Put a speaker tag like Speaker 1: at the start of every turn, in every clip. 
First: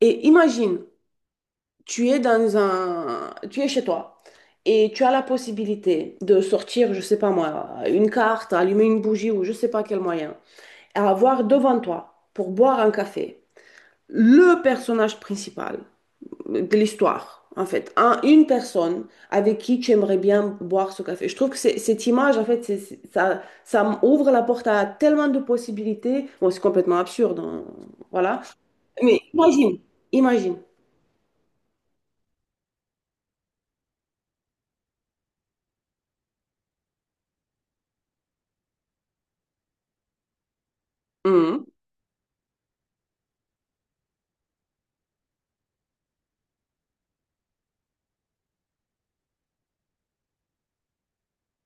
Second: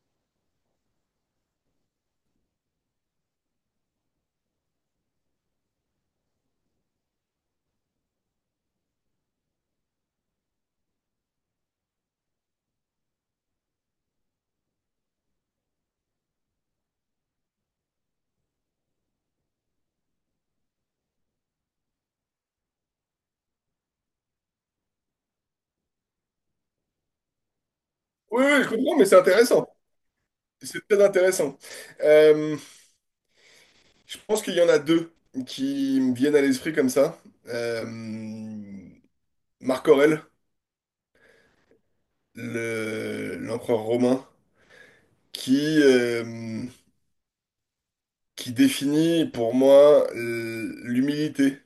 Speaker 1: Et imagine, tu es dans tu es chez toi et tu as la possibilité de sortir, je sais pas moi, une carte, allumer une bougie ou je sais pas quel moyen, et avoir devant toi pour boire un café le personnage principal de l'histoire, en fait, une personne avec qui tu aimerais bien boire ce café. Je trouve que cette image, en fait, ça ouvre la porte à tellement de possibilités. Bon, c'est complètement absurde, hein, voilà.
Speaker 2: Oui, oui, je comprends, mais c'est
Speaker 1: Mais
Speaker 2: intéressant.
Speaker 1: imagine, imagine.
Speaker 2: C'est très intéressant. Euh, je pense qu'il y en a deux qui me viennent à l'esprit comme ça. Euh, Marc Aurèle,
Speaker 1: Mmh.
Speaker 2: l'empereur romain, qui, euh, qui définit pour moi l'humilité.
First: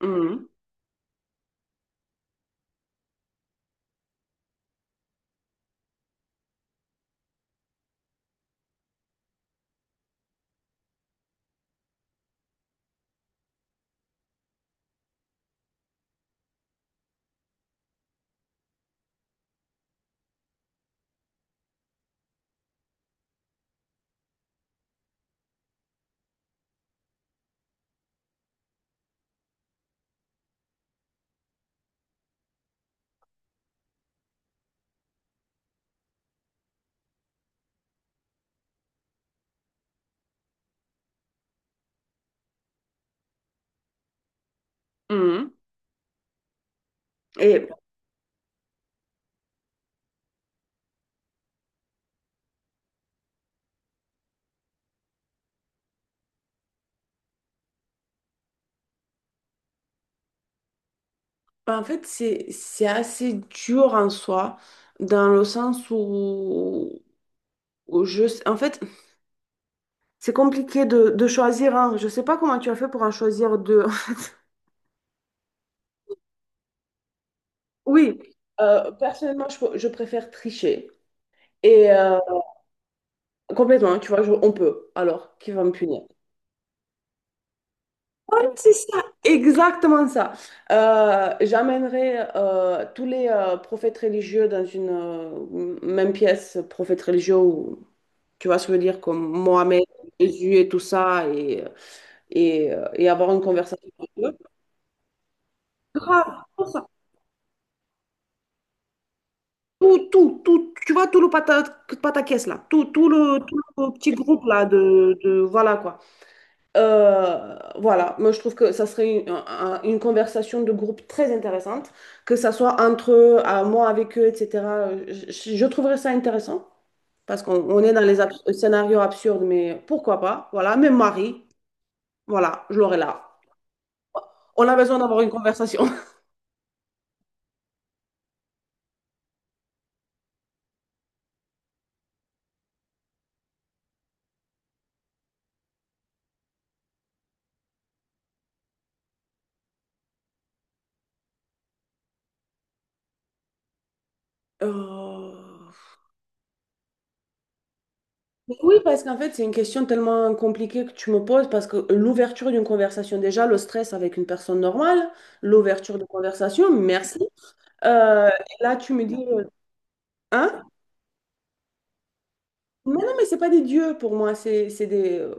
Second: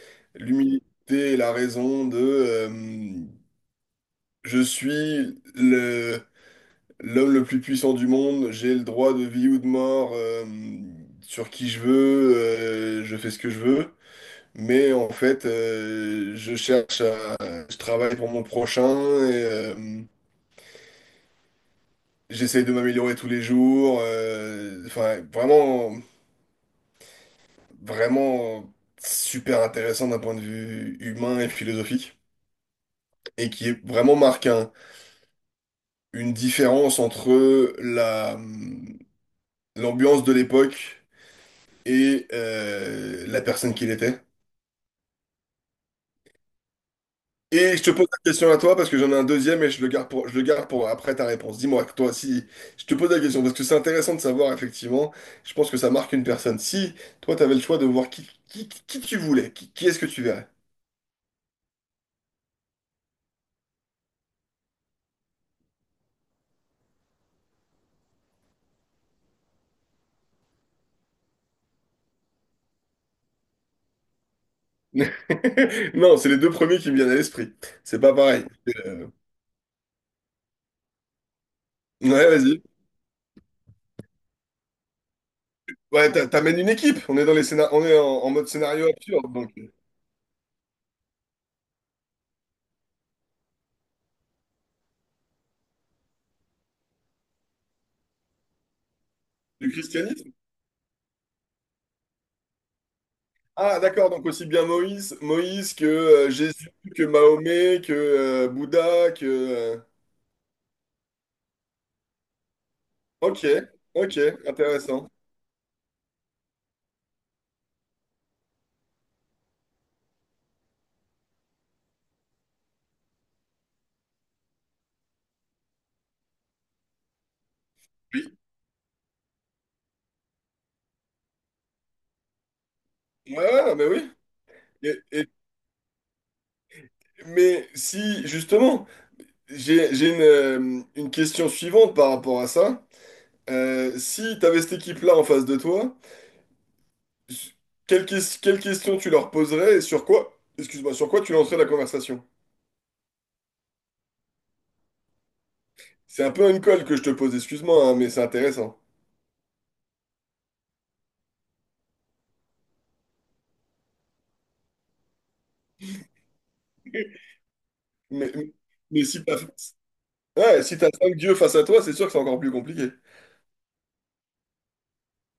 Speaker 1: Mhm,
Speaker 2: L'humilité est la raison de je suis l'homme le plus puissant du monde, j'ai le droit de vie ou de mort, sur qui je veux, je fais ce que je veux. Mais en fait, je cherche, je travaille pour mon prochain et j'essaie de m'améliorer tous les jours. Enfin, vraiment, vraiment super intéressant d'un point de vue humain et philosophique et qui est vraiment marque une différence entre la l'ambiance de l'époque et la personne qu'il était.
Speaker 1: mhm. Et
Speaker 2: Et je te pose la question à toi parce que j'en ai un deuxième et je le garde pour après ta réponse. Dis-moi, toi, si je te pose la question parce que c'est intéressant de savoir, effectivement, je pense que ça marque une personne. Si toi, tu avais le choix de voir qui tu voulais, qui est-ce que tu verrais?
Speaker 1: bah, en fait, c'est assez dur en soi, dans le sens où, en fait, c'est compliqué de choisir un. Je sais pas comment tu as fait pour en choisir deux. en fait.
Speaker 2: Non, c'est les deux premiers qui me viennent à l'esprit. C'est pas
Speaker 1: Oui,
Speaker 2: pareil. Euh,
Speaker 1: personnellement, je préfère tricher. Et
Speaker 2: Ouais, vas-y.
Speaker 1: complètement, hein, tu vois, on peut. Alors, qui va me punir?
Speaker 2: Ouais, t'amènes une équipe. On est dans on est en, mode
Speaker 1: Ouais, c'est
Speaker 2: scénario
Speaker 1: ça,
Speaker 2: absurde, donc
Speaker 1: exactement ça. J'emmènerai tous les prophètes religieux dans une même pièce, prophètes religieux ou tu vois ce que je veux dire, comme
Speaker 2: du
Speaker 1: Mohamed,
Speaker 2: christianisme.
Speaker 1: Jésus et tout ça, et avoir une
Speaker 2: Ah,
Speaker 1: conversation
Speaker 2: d'accord.
Speaker 1: avec
Speaker 2: Donc
Speaker 1: eux.
Speaker 2: aussi bien Moïse, que
Speaker 1: Grave, tout
Speaker 2: Jésus,
Speaker 1: ça.
Speaker 2: que Mahomet, que Bouddha, que
Speaker 1: Tout, tout, tout, tu vois, tout le pataquès là, tout
Speaker 2: Ok,
Speaker 1: tout le petit
Speaker 2: ok,
Speaker 1: groupe là
Speaker 2: intéressant.
Speaker 1: de voilà quoi. Voilà, moi je trouve que ça serait une conversation de groupe très intéressante, que ça soit entre eux, à moi avec eux, etc. Je trouverais ça intéressant parce qu'on on est dans les
Speaker 2: Oui.
Speaker 1: scénarios absurdes, mais pourquoi pas, voilà, même Marie, voilà, je l'aurais là.
Speaker 2: Ouais, ouais, non, mais oui.
Speaker 1: On a
Speaker 2: Et-
Speaker 1: besoin d'avoir
Speaker 2: et-
Speaker 1: une conversation.
Speaker 2: mais si, justement, j'ai une question suivante par rapport à ça. Si tu avais cette équipe-là en face de toi, s- quelle question tu leur poserais et sur quoi, excuse-moi, sur quoi tu lancerais la conversation?
Speaker 1: Euh,
Speaker 2: C'est un peu une colle que je te pose, excuse-moi, hein, mais c'est
Speaker 1: Oui,
Speaker 2: intéressant.
Speaker 1: parce qu'en fait, c'est une question tellement compliquée que tu me poses, parce que l'ouverture d'une conversation, déjà, le stress avec une personne normale, l'ouverture de conversation, merci.
Speaker 2: Mais,
Speaker 1: Et là, tu
Speaker 2: mais
Speaker 1: me dis,
Speaker 2: si t'as,
Speaker 1: hein?
Speaker 2: ouais, si t'as cinq dieux face à toi, c'est sûr que c'est encore plus compliqué.
Speaker 1: Mais non, mais c'est pas des dieux pour moi, c'est des…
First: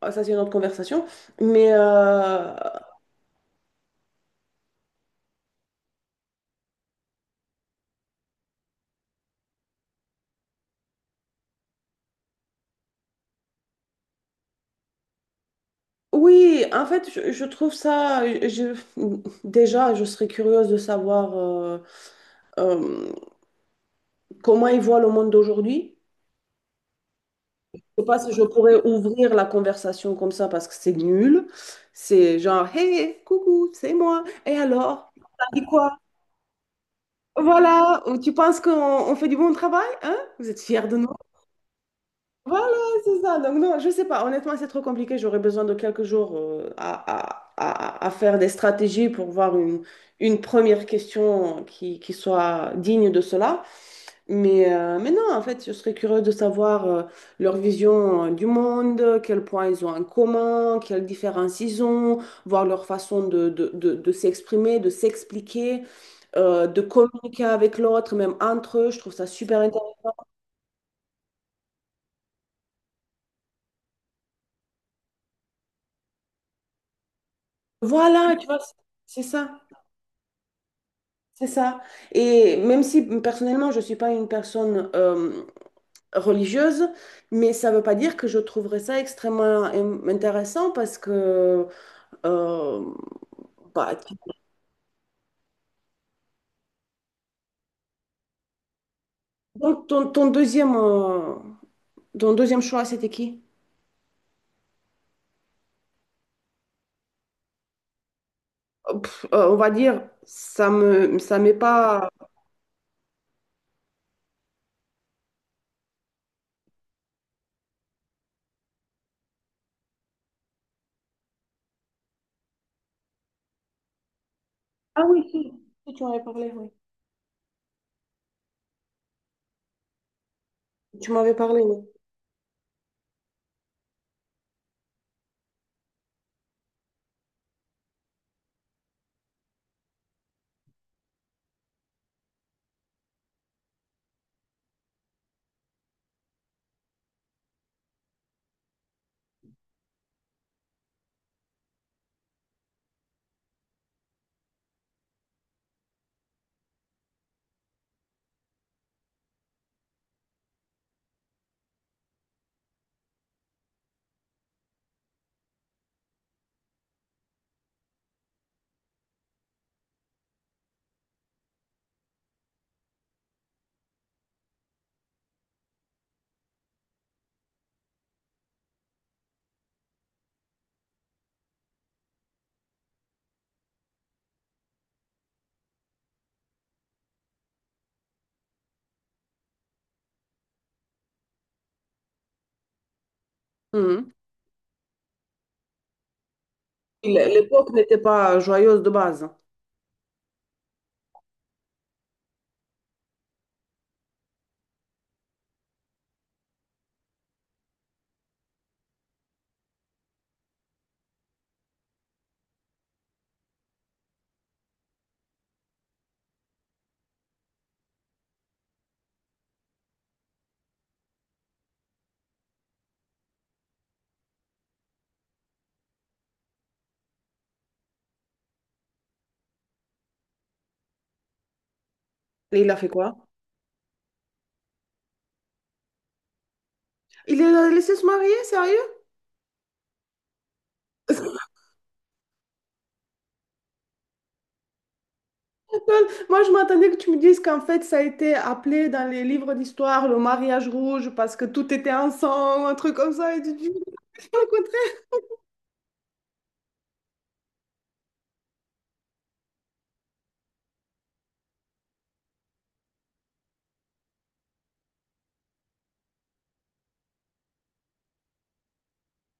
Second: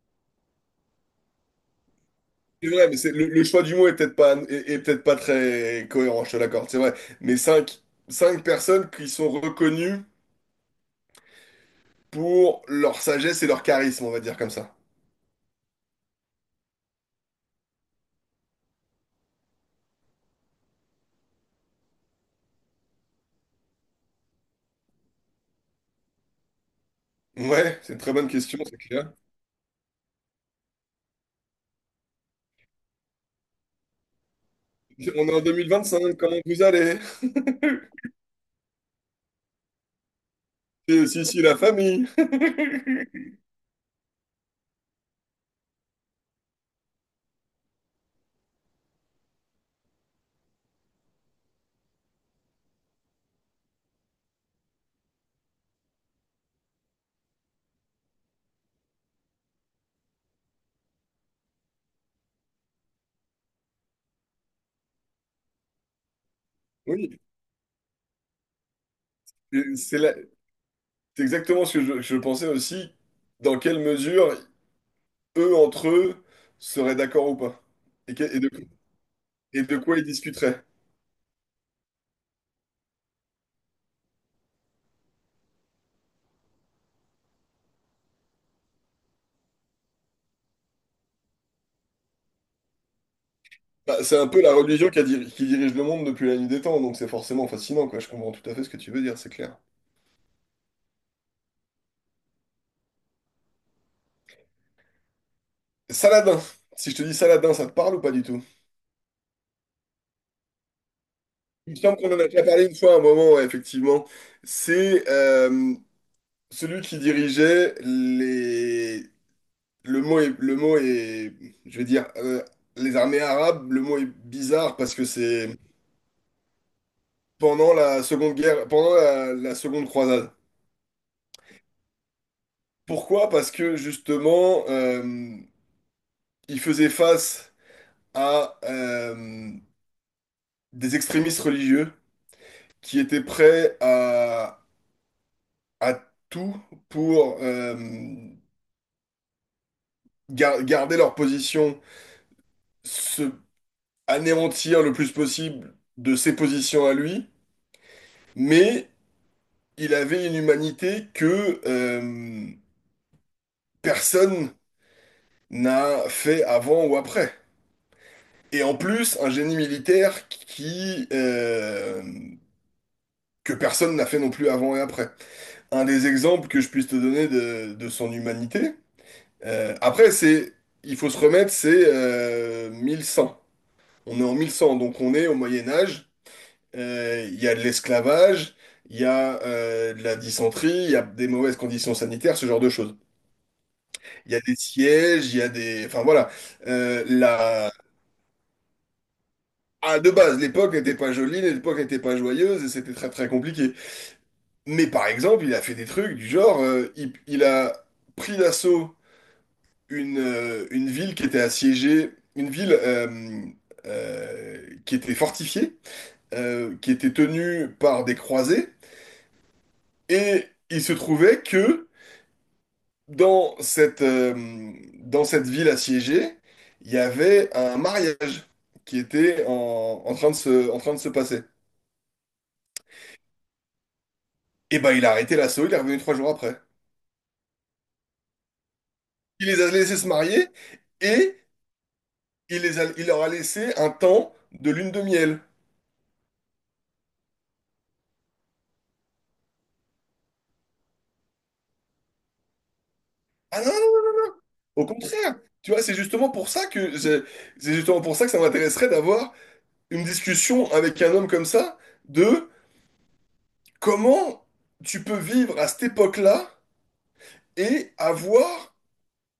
Speaker 1: ah, ça, c'est une autre conversation. Mais
Speaker 2: C'est vrai, mais c'est, le choix du mot est peut-être pas, est peut-être pas très cohérent, je te l'accorde, c'est vrai. Mais cinq personnes qui sont reconnues pour leur sagesse et leur charisme, on va dire comme ça.
Speaker 1: oui, en fait, je trouve ça… déjà, je serais curieuse de savoir euh, comment ils voient le monde d'aujourd'hui.
Speaker 2: Ouais,
Speaker 1: Je
Speaker 2: c'est une
Speaker 1: sais
Speaker 2: très
Speaker 1: pas
Speaker 2: bonne
Speaker 1: si je
Speaker 2: question, c'est
Speaker 1: pourrais
Speaker 2: clair.
Speaker 1: ouvrir la conversation comme ça parce que c'est nul. C'est genre, hey, hey, coucou, c'est moi. Et alors,
Speaker 2: On est en
Speaker 1: t'as
Speaker 2: deux
Speaker 1: dit
Speaker 2: mille
Speaker 1: quoi?
Speaker 2: vingt-cinq. Comment vous allez?
Speaker 1: Voilà, ou tu penses qu'on on fait du bon travail, hein? Vous êtes fiers de
Speaker 2: Et
Speaker 1: nous?
Speaker 2: si, si, la famille.
Speaker 1: Voilà, c'est ça. Donc non, je sais pas. Honnêtement, c'est trop compliqué. J'aurais besoin de quelques jours à- à faire des stratégies pour voir une première question qui soit digne de cela. Mais non, en fait, je serais curieux de savoir leur vision du monde, quel point ils ont en commun, quelles différences ils ont, voir leur façon de s'exprimer, de s'expliquer, de
Speaker 2: Oui,
Speaker 1: communiquer avec l'autre, même entre eux. Je trouve ça super
Speaker 2: et
Speaker 1: intéressant.
Speaker 2: c'est exactement ce que je pensais aussi, dans quelle mesure eux, entre eux, seraient d'accord ou pas. Et,
Speaker 1: Voilà,
Speaker 2: et
Speaker 1: tu
Speaker 2: de,
Speaker 1: vois, c'est ça,
Speaker 2: quoi ils discuteraient.
Speaker 1: c'est ça. Et même si personnellement, je ne suis pas une personne religieuse, mais ça ne veut pas dire que je trouverais ça extrêmement intéressant parce que… euh, Bah,
Speaker 2: Bah, c'est un peu la religion qui dirige le monde depuis la nuit des temps, donc c'est forcément fascinant, quoi. Je comprends tout à fait ce que tu veux dire, c'est clair.
Speaker 1: donc, ton deuxième choix, c'était qui?
Speaker 2: Saladin. Si je te dis Saladin, ça te parle ou pas du tout?
Speaker 1: Pff, on va dire, ça ça m'est
Speaker 2: Il me semble
Speaker 1: pas.
Speaker 2: qu'on en a déjà parlé une fois à un moment, ouais, effectivement. C'est celui qui dirigeait les... le mot est, je vais dire, les armées arabes, le mot est bizarre parce
Speaker 1: Ah
Speaker 2: que
Speaker 1: oui, si,
Speaker 2: c'est
Speaker 1: si, tu m'avais parlé, oui.
Speaker 2: pendant la Seconde Guerre, pendant la Seconde Croisade.
Speaker 1: Tu m'avais parlé, oui.
Speaker 2: Pourquoi? Parce que justement, il faisait face à des extrémistes religieux qui étaient prêts à, à tout pour garder leur position, se anéantir le plus possible de ses positions à lui, mais il avait une humanité que personne n'a fait avant ou après. Et en plus, un génie militaire que personne n'a fait non plus avant et après. Un des exemples que je puisse te donner de, son humanité. Après, c'est, il faut se remettre, c'est 1100. On est en 1100, donc on est au Moyen Âge. Il y a de l'esclavage, il y a de la dysenterie, il y a des mauvaises conditions sanitaires, ce genre de choses.
Speaker 1: Mhm.
Speaker 2: Il y a des sièges, il y a des, enfin voilà.
Speaker 1: L- L'époque
Speaker 2: La...
Speaker 1: n'était pas joyeuse de base.
Speaker 2: Ah, de base, l'époque n'était pas jolie, l'époque n'était pas joyeuse et c'était très très compliqué. Mais par exemple, il a fait des trucs du genre, il a pris d'assaut une ville qui était assiégée, une ville qui était fortifiée, qui était tenue par des croisés, et il se trouvait que dans cette, euh, dans cette ville assiégée, il y avait un mariage qui était en en train de se passer.
Speaker 1: Et il a fait quoi?
Speaker 2: Et ben il a arrêté l'assaut, il est revenu 3 jours après.
Speaker 1: Il a laissé se marier, sérieux?
Speaker 2: Il les a laissés se marier et il leur a laissé un temps de lune de miel.
Speaker 1: Moi, je m'attendais que tu me dises qu'en fait, ça a été appelé dans les livres d'histoire le mariage rouge parce que tout était ensemble, un truc comme ça. Et tu
Speaker 2: Ah,
Speaker 1: dis, au
Speaker 2: au
Speaker 1: contraire.
Speaker 2: contraire, tu vois, c'est justement pour ça que c'est justement pour ça que ça m'intéresserait d'avoir une discussion avec un homme comme ça de comment tu peux vivre à cette époque-là et avoir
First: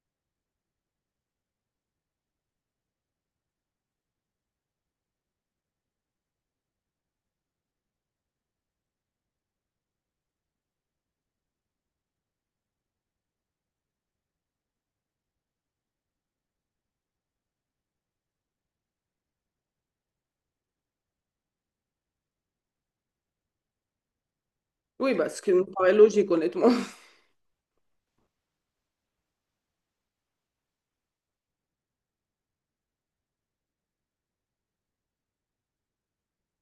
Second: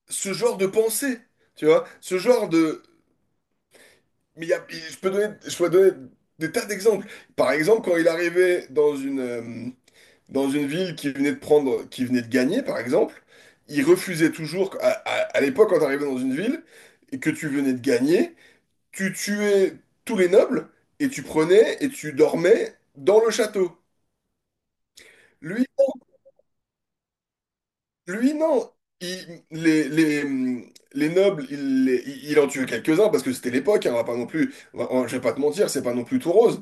Speaker 2: ce genre de pensée, tu vois, ce genre de mais je peux donner des tas d'exemples. Par exemple, quand il arrivait dans une ville qui venait de gagner, par exemple, il refusait toujours à, à l'époque quand tu arrivais dans une ville et que tu venais de gagner tu tuais tous les nobles et tu prenais et tu dormais dans le château.
Speaker 1: Oui, bah, ce qui me
Speaker 2: Lui,
Speaker 1: paraît logique, honnêtement.
Speaker 2: lui non. Il- les, les, les nobles, il en tuait quelques-uns parce que c'était l'époque, hein, on va pas non plus, je vais pas te mentir, c'est pas non plus tout rose.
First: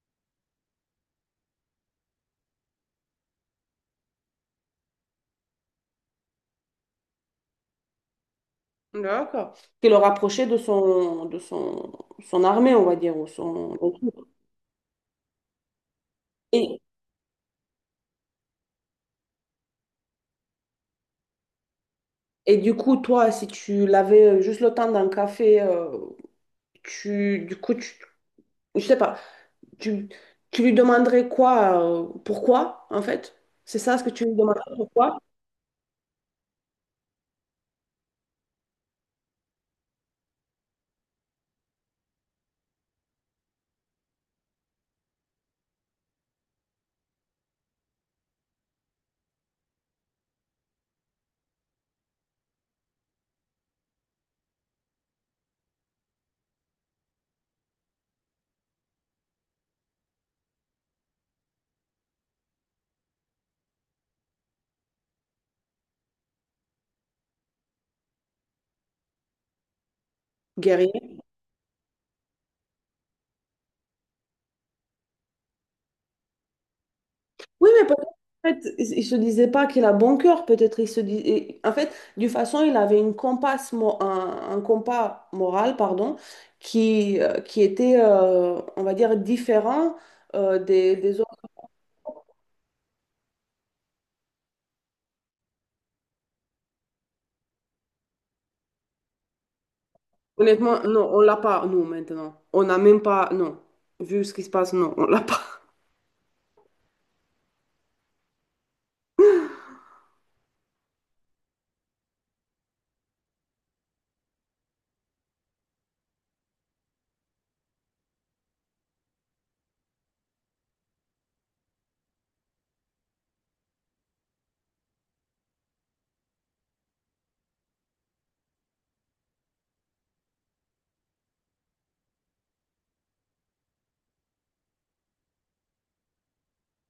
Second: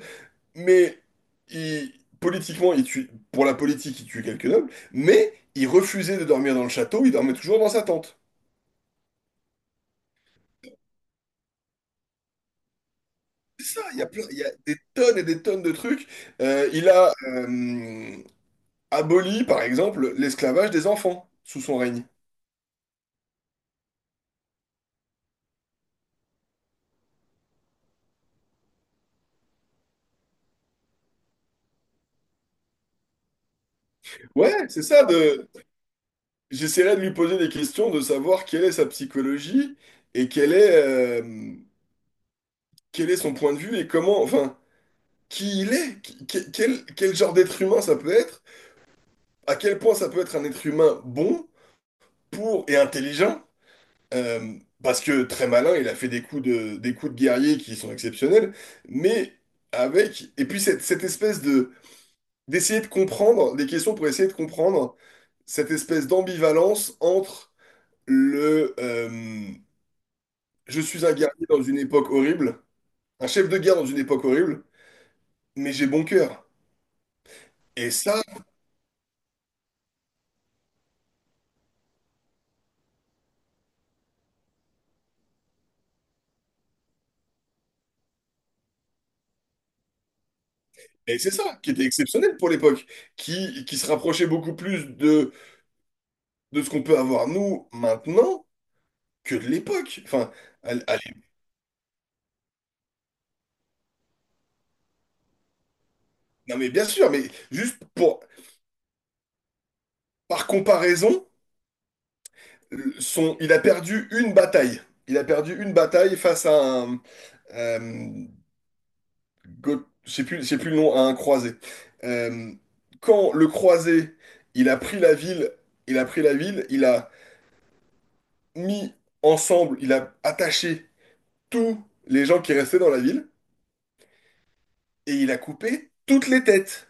Speaker 2: Mais il, politiquement, il tue, pour la politique, il tue quelques nobles, mais il refusait de dormir dans le château, il dormait toujours dans sa tente.
Speaker 1: D'accord. Qui le rapprochait de de son, son armée, on va dire, ou
Speaker 2: C'est ça,
Speaker 1: son truc.
Speaker 2: il y a des tonnes et des tonnes de trucs.
Speaker 1: Et,
Speaker 2: Il abolit, par exemple, l'esclavage des enfants sous son règne.
Speaker 1: et du coup, toi, si tu l'avais juste le temps d'un café, tu, du coup, tu, je sais pas, tu, tu lui demanderais quoi, pourquoi, en fait? C'est ça ce que tu lui
Speaker 2: Ouais,
Speaker 1: demanderais,
Speaker 2: c'est ça,
Speaker 1: pourquoi?
Speaker 2: de... j'essaierai de lui poser des questions, de savoir quelle est sa psychologie et euh, quel est son point de vue et comment, enfin, qui il est, quel genre d'être humain ça peut être, à quel point ça peut être un être humain bon, pour et intelligent. euh, Parce que très malin, il a fait des coups de guerrier qui sont exceptionnels, mais avec, et puis cette espèce de d'essayer de comprendre des questions pour essayer de comprendre cette espèce d'ambivalence entre le je suis
Speaker 1: Guerrier.
Speaker 2: un guerrier dans une époque horrible, un chef de guerre dans une époque horrible, mais j'ai bon cœur.
Speaker 1: Oui, mais
Speaker 2: Et
Speaker 1: peut-être,
Speaker 2: ça,
Speaker 1: en fait, il se disait pas qu'il a bon cœur, peut-être il se dis- et- en fait, d'une façon, il avait une un compas moral, pardon, qui était, on va dire, différent euh,
Speaker 2: et
Speaker 1: des autres.
Speaker 2: c'est ça qui était exceptionnel pour l'époque, qui se rapprochait beaucoup plus de, ce qu'on peut avoir nous maintenant que de l'époque. Enfin,
Speaker 1: Honnêtement,
Speaker 2: allez,
Speaker 1: non, on l'a pas, nous, maintenant. On n'a même pas, non. Vu ce qui se passe, non, on l'a pas.
Speaker 2: non mais bien sûr, mais juste pour par comparaison, il a perdu une bataille. Il a perdu une bataille face à un, Euh, je plus, c'est plus le nom, à un croisé. Euh, quand le croisé, il a pris la ville, il a pris la ville, il a mis ensemble, il a attaché tous les gens qui restaient dans la ville et il a coupé toutes les têtes.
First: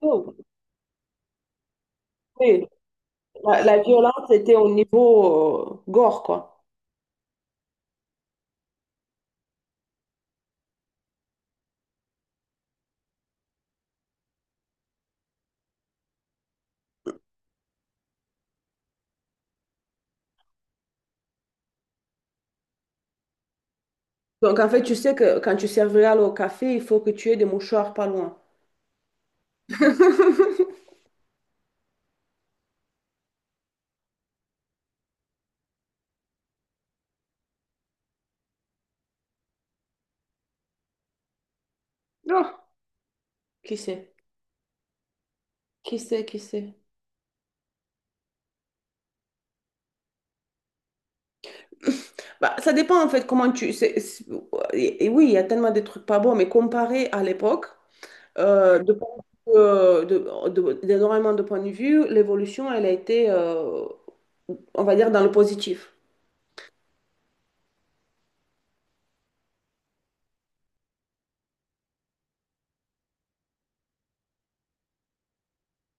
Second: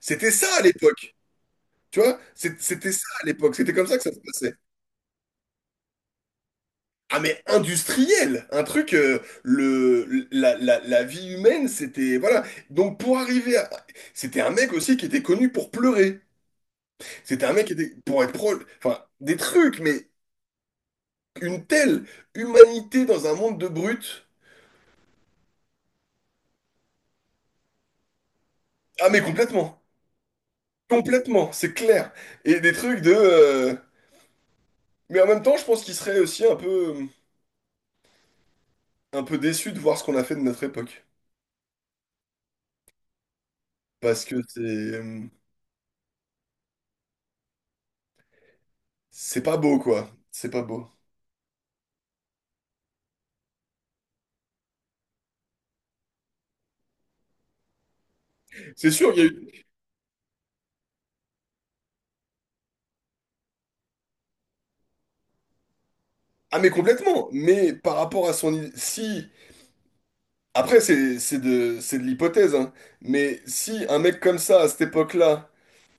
Speaker 2: C'était
Speaker 1: Oh,
Speaker 2: ça à l'époque, tu vois?
Speaker 1: oui,
Speaker 2: C'était ça à l'époque,
Speaker 1: la,
Speaker 2: c'était
Speaker 1: la
Speaker 2: comme ça que ça se
Speaker 1: violence
Speaker 2: passait.
Speaker 1: était au niveau gore, quoi.
Speaker 2: Ah mais industriel, un truc, la vie humaine, c'était, voilà. Donc pour arriver à... C'était un mec aussi qui était connu pour pleurer. C'était un mec qui était, pour être pro, enfin, des trucs, mais une telle humanité dans un monde de brutes.
Speaker 1: Donc, en fait, tu sais que quand tu serviras au café, il faut que tu aies des mouchoirs pas loin.
Speaker 2: Ah, mais complètement. Complètement, c'est clair. Et des trucs de. Mais en même temps, je pense qu'il serait aussi un peu déçu de voir ce qu'on a fait de notre époque.
Speaker 1: Non, qui sait?
Speaker 2: Parce que c'est.
Speaker 1: Qui sait, qui sait?
Speaker 2: C'est pas beau, quoi. C'est pas beau.
Speaker 1: Bah, ça dépend en fait comment tu. Et oui, il y a tellement de trucs pas bons, mais comparé à l'époque,
Speaker 2: C'est
Speaker 1: point
Speaker 2: sûr, il y a eu.
Speaker 1: d'énormément de points de vue, l'évolution, elle a été, on va dire, dans le positif.
Speaker 2: Ah, mais complètement. Mais par rapport à son. Si. Après, c'est de l'hypothèse, hein. Mais si un mec comme ça, à cette époque-là,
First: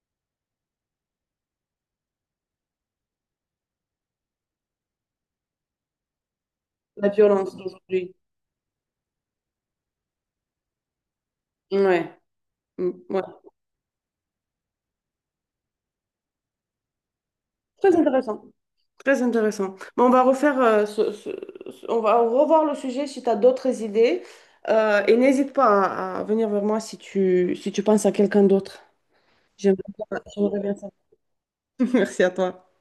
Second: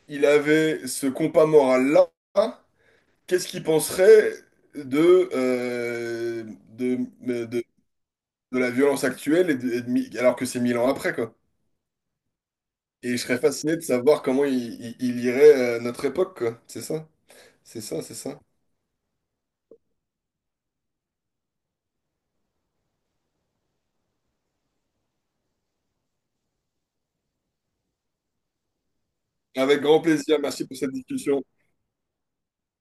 Speaker 2: il avait ce compas moral-là, qu'est-ce qu'il penserait de, euh, de,
Speaker 1: La violence
Speaker 2: de,
Speaker 1: d'aujourd'hui.
Speaker 2: de la violence actuelle alors que c'est 1000 ans après, quoi.
Speaker 1: Ouais. Mm,
Speaker 2: Et je
Speaker 1: ouais.
Speaker 2: serais fasciné de savoir comment il lirait notre époque, quoi. C'est ça, c'est
Speaker 1: Très
Speaker 2: ça, c'est ça.
Speaker 1: intéressant. Très intéressant. Bon, on va refaire, on va revoir le sujet si tu as d'autres idées. Et n'hésite pas à venir vers moi si tu, si tu penses à quelqu'un d'autre.
Speaker 2: Avec grand plaisir,
Speaker 1: J'aimerais
Speaker 2: merci
Speaker 1: bien
Speaker 2: pour
Speaker 1: savoir.
Speaker 2: cette discussion.
Speaker 1: Merci à toi.